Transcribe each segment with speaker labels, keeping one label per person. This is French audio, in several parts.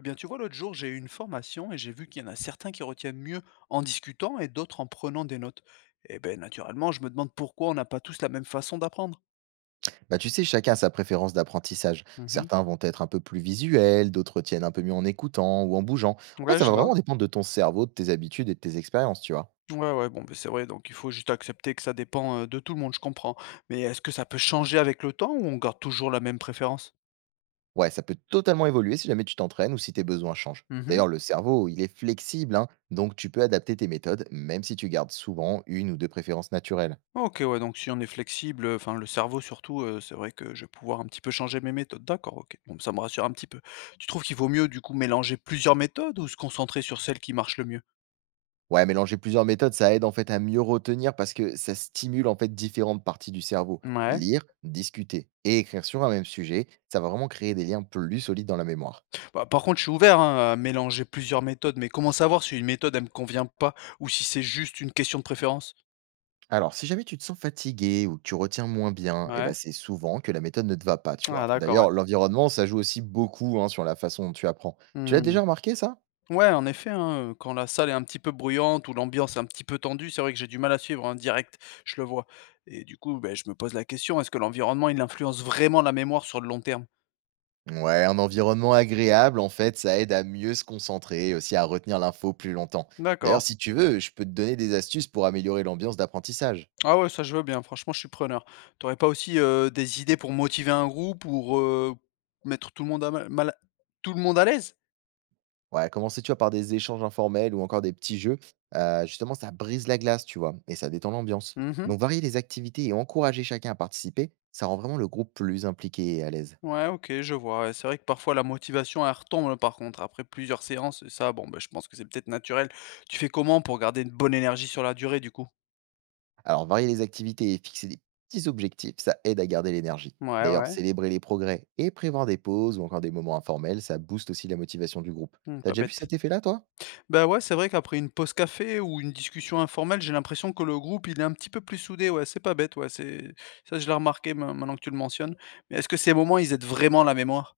Speaker 1: Eh bien, tu vois, l'autre jour, j'ai eu une formation et j'ai vu qu'il y en a certains qui retiennent mieux en discutant et d'autres en prenant des notes. Eh bien, naturellement, je me demande pourquoi on n'a pas tous la même façon d'apprendre.
Speaker 2: Bah, tu sais, chacun a sa préférence d'apprentissage.
Speaker 1: Mhm.
Speaker 2: Certains vont être un peu plus visuels, d'autres tiennent un peu mieux en écoutant ou en bougeant. En fait,
Speaker 1: Ouais,
Speaker 2: ça
Speaker 1: je
Speaker 2: va
Speaker 1: vois.
Speaker 2: vraiment dépendre de ton cerveau, de tes habitudes et de tes expériences, tu vois.
Speaker 1: Ouais, ouais, bon, ben, c'est vrai, donc il faut juste accepter que ça dépend de tout le monde, je comprends. Mais est-ce que ça peut changer avec le temps ou on garde toujours la même préférence?
Speaker 2: Ouais, ça peut totalement évoluer si jamais tu t'entraînes ou si tes besoins changent.
Speaker 1: Mhm.
Speaker 2: D'ailleurs, le cerveau, il est flexible, hein, donc tu peux adapter tes méthodes, même si tu gardes souvent une ou deux préférences naturelles.
Speaker 1: Ok, ouais, donc si on est flexible, enfin le cerveau surtout, c'est vrai que je vais pouvoir un petit peu changer mes méthodes. D'accord, ok. Bon, ça me rassure un petit peu. Tu trouves qu'il vaut mieux du coup mélanger plusieurs méthodes ou se concentrer sur celle qui marche le mieux?
Speaker 2: Ouais, mélanger plusieurs méthodes, ça aide en fait à mieux retenir parce que ça stimule en fait différentes parties du cerveau.
Speaker 1: Ouais.
Speaker 2: Lire, discuter et écrire sur un même sujet, ça va vraiment créer des liens plus solides dans la mémoire.
Speaker 1: Bah, par contre, je suis ouvert, hein, à mélanger plusieurs méthodes, mais comment savoir si une méthode, elle me convient pas ou si c'est juste une question de préférence?
Speaker 2: Alors, si jamais tu te sens fatigué ou que tu retiens moins bien, eh ben,
Speaker 1: Ouais.
Speaker 2: c'est souvent que la méthode ne te va pas, tu
Speaker 1: Ah
Speaker 2: vois.
Speaker 1: d'accord, ouais.
Speaker 2: D'ailleurs, l'environnement, ça joue aussi beaucoup hein, sur la façon dont tu apprends. Tu l'as
Speaker 1: Mmh.
Speaker 2: déjà remarqué, ça?
Speaker 1: Ouais, en effet, hein, quand la salle est un petit peu bruyante ou l'ambiance est un petit peu tendue, c'est vrai que j'ai du mal à suivre, hein, direct, je le vois et du coup, beh, je me pose la question, est-ce que l'environnement, il influence vraiment la mémoire sur le long terme?
Speaker 2: Ouais, un environnement agréable, en fait, ça aide à mieux se concentrer et aussi à retenir l'info plus longtemps. D'ailleurs,
Speaker 1: D'accord.
Speaker 2: si tu veux, je peux te donner des astuces pour améliorer l'ambiance d'apprentissage.
Speaker 1: Ah ouais, ça, je veux bien, franchement, je suis preneur. T'aurais pas aussi, des idées pour motiver un groupe, pour, mettre tout le monde à l'aise?
Speaker 2: Ouais, commencer, tu vois, par des échanges informels ou encore des petits jeux. Justement, ça brise la glace, tu vois, et ça détend l'ambiance.
Speaker 1: Mmh.
Speaker 2: Donc, varier les activités et encourager chacun à participer, ça rend vraiment le groupe plus impliqué et à l'aise.
Speaker 1: Ouais, OK, je vois. Ouais, c'est vrai que parfois la motivation, elle retombe par contre après plusieurs séances et ça, bon, bah, je pense que c'est peut-être naturel. Tu fais comment pour garder une bonne énergie sur la durée du coup?
Speaker 2: Alors, varier les activités et fixer des petits objectifs, ça aide à garder l'énergie.
Speaker 1: Ouais,
Speaker 2: D'ailleurs,
Speaker 1: ouais.
Speaker 2: célébrer les progrès et prévoir des pauses ou encore des moments informels, ça booste aussi la motivation du groupe.
Speaker 1: Mmh,
Speaker 2: T'as
Speaker 1: pas
Speaker 2: déjà vu
Speaker 1: bête.
Speaker 2: cet effet-là, toi?
Speaker 1: Bah ouais, c'est vrai qu'après une pause café ou une discussion informelle, j'ai l'impression que le groupe, il est un petit peu plus soudé. Ouais, c'est pas bête, ouais, c'est ça je l'ai remarqué maintenant que tu le mentionnes. Mais est-ce que ces moments, ils aident vraiment la mémoire?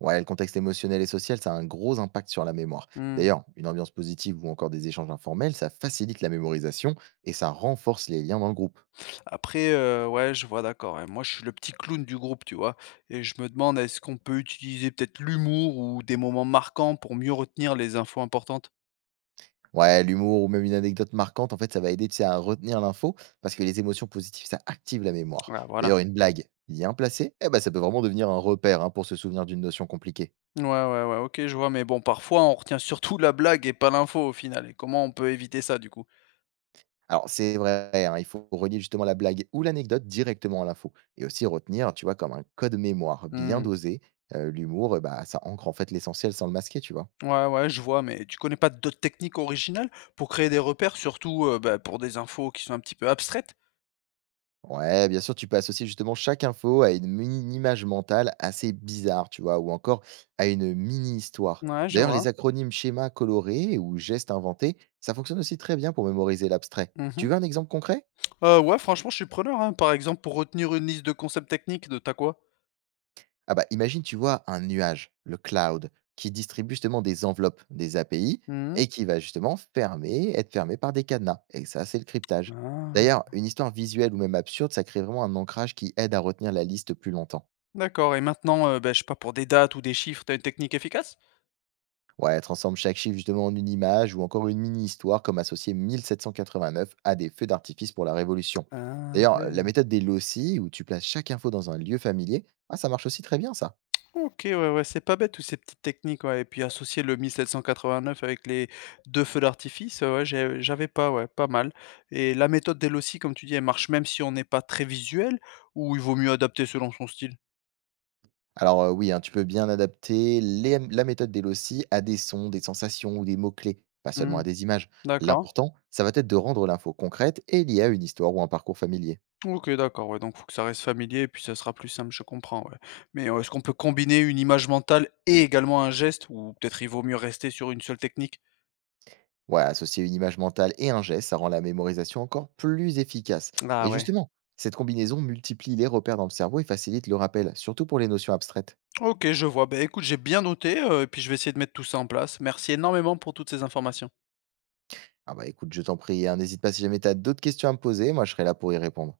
Speaker 2: Ouais, le contexte émotionnel et social, ça a un gros impact sur la mémoire.
Speaker 1: Mmh.
Speaker 2: D'ailleurs, une ambiance positive ou encore des échanges informels, ça facilite la mémorisation et ça renforce les liens dans le groupe.
Speaker 1: Après, ouais, je vois, d'accord, ouais. Moi, je suis le petit clown du groupe, tu vois? Et je me demande, est-ce qu'on peut utiliser peut-être l'humour ou des moments marquants pour mieux retenir les infos importantes?
Speaker 2: Ouais, l'humour ou même une anecdote marquante, en fait, ça va aider, tu sais, à retenir l'info parce que les émotions positives, ça active la mémoire.
Speaker 1: Ouais, voilà.
Speaker 2: D'ailleurs, une blague bien placée, eh ben, ça peut vraiment devenir un repère hein, pour se souvenir d'une notion compliquée.
Speaker 1: Ouais, ouais, ouais, OK, je vois, mais bon, parfois, on retient surtout la blague et pas l'info, au final. Et comment on peut éviter ça, du coup?
Speaker 2: Alors, c'est vrai, hein, il faut relier justement la blague ou l'anecdote directement à l'info et aussi retenir, tu vois, comme un code mémoire bien
Speaker 1: Mmh.
Speaker 2: dosé. L'humour, eh ben, ça ancre en fait l'essentiel sans le masquer, tu vois.
Speaker 1: Ouais, ouais, je vois, mais tu connais pas d'autres techniques originales pour créer des repères, surtout, bah, pour des infos qui sont un petit peu abstraites?
Speaker 2: Ouais, bien sûr, tu peux associer justement chaque info à une mini image mentale assez bizarre, tu vois, ou encore à une mini-histoire.
Speaker 1: Ouais, je
Speaker 2: D'ailleurs, les
Speaker 1: vois.
Speaker 2: acronymes schémas colorés ou gestes inventés, ça fonctionne aussi très bien pour mémoriser l'abstrait.
Speaker 1: Mmh
Speaker 2: Tu
Speaker 1: mh.
Speaker 2: veux un exemple concret?
Speaker 1: Ouais, franchement, je suis preneur, hein. Par exemple, pour retenir une liste de concepts techniques, de tu quoi?
Speaker 2: Ah bah imagine, tu vois un nuage, le cloud, qui distribue justement des enveloppes, des API,
Speaker 1: Mmh.
Speaker 2: et qui va justement être fermé par des cadenas. Et ça, c'est le cryptage.
Speaker 1: Ah,
Speaker 2: D'ailleurs, une histoire visuelle ou même absurde, ça crée vraiment un ancrage qui aide à retenir la liste plus longtemps.
Speaker 1: d'accord et maintenant, bah, je sais pas, pour des dates ou des chiffres, t'as une technique efficace?
Speaker 2: Ouais, transforme chaque chiffre justement en une image ou encore une mini-histoire comme associer 1789 à des feux d'artifice pour la Révolution.
Speaker 1: Ah
Speaker 2: D'ailleurs, la
Speaker 1: ouais.
Speaker 2: méthode des loci, où tu places chaque info dans un lieu familier, ah, ça marche aussi très bien ça.
Speaker 1: OK, ouais, ouais, c'est pas bête toutes ces petites techniques, ouais et puis associer le 1789 avec les 2 feux d'artifice, ouais, j'avais pas, ouais, pas mal et la méthode d'elle aussi, comme tu dis, elle marche même si on n'est pas très visuel ou il vaut mieux adapter selon son style?
Speaker 2: Alors oui, hein, tu peux bien adapter la méthode d'Elossi à des sons, des sensations ou des mots-clés, pas seulement
Speaker 1: Mmh,
Speaker 2: à des images.
Speaker 1: d'accord.
Speaker 2: L'important, ça va être de rendre l'info concrète et liée à une histoire ou un parcours familier.
Speaker 1: OK, d'accord, ouais, donc faut que ça reste familier et puis ça sera plus simple, je comprends, ouais. Mais, est-ce qu'on peut combiner une image mentale et également un geste ou peut-être il vaut mieux rester sur une seule technique?
Speaker 2: Ouais, associer une image mentale et un geste, ça rend la mémorisation encore plus efficace.
Speaker 1: Ah
Speaker 2: Et
Speaker 1: ouais.
Speaker 2: justement, cette combinaison multiplie les repères dans le cerveau et facilite le rappel, surtout pour les notions abstraites.
Speaker 1: OK, je vois. Bah, écoute, j'ai bien noté, et puis je vais essayer de mettre tout ça en place. Merci énormément pour toutes ces informations.
Speaker 2: Ah bah écoute, je t'en prie, hein, n'hésite pas si jamais tu as d'autres questions à me poser, moi je serai là pour y répondre.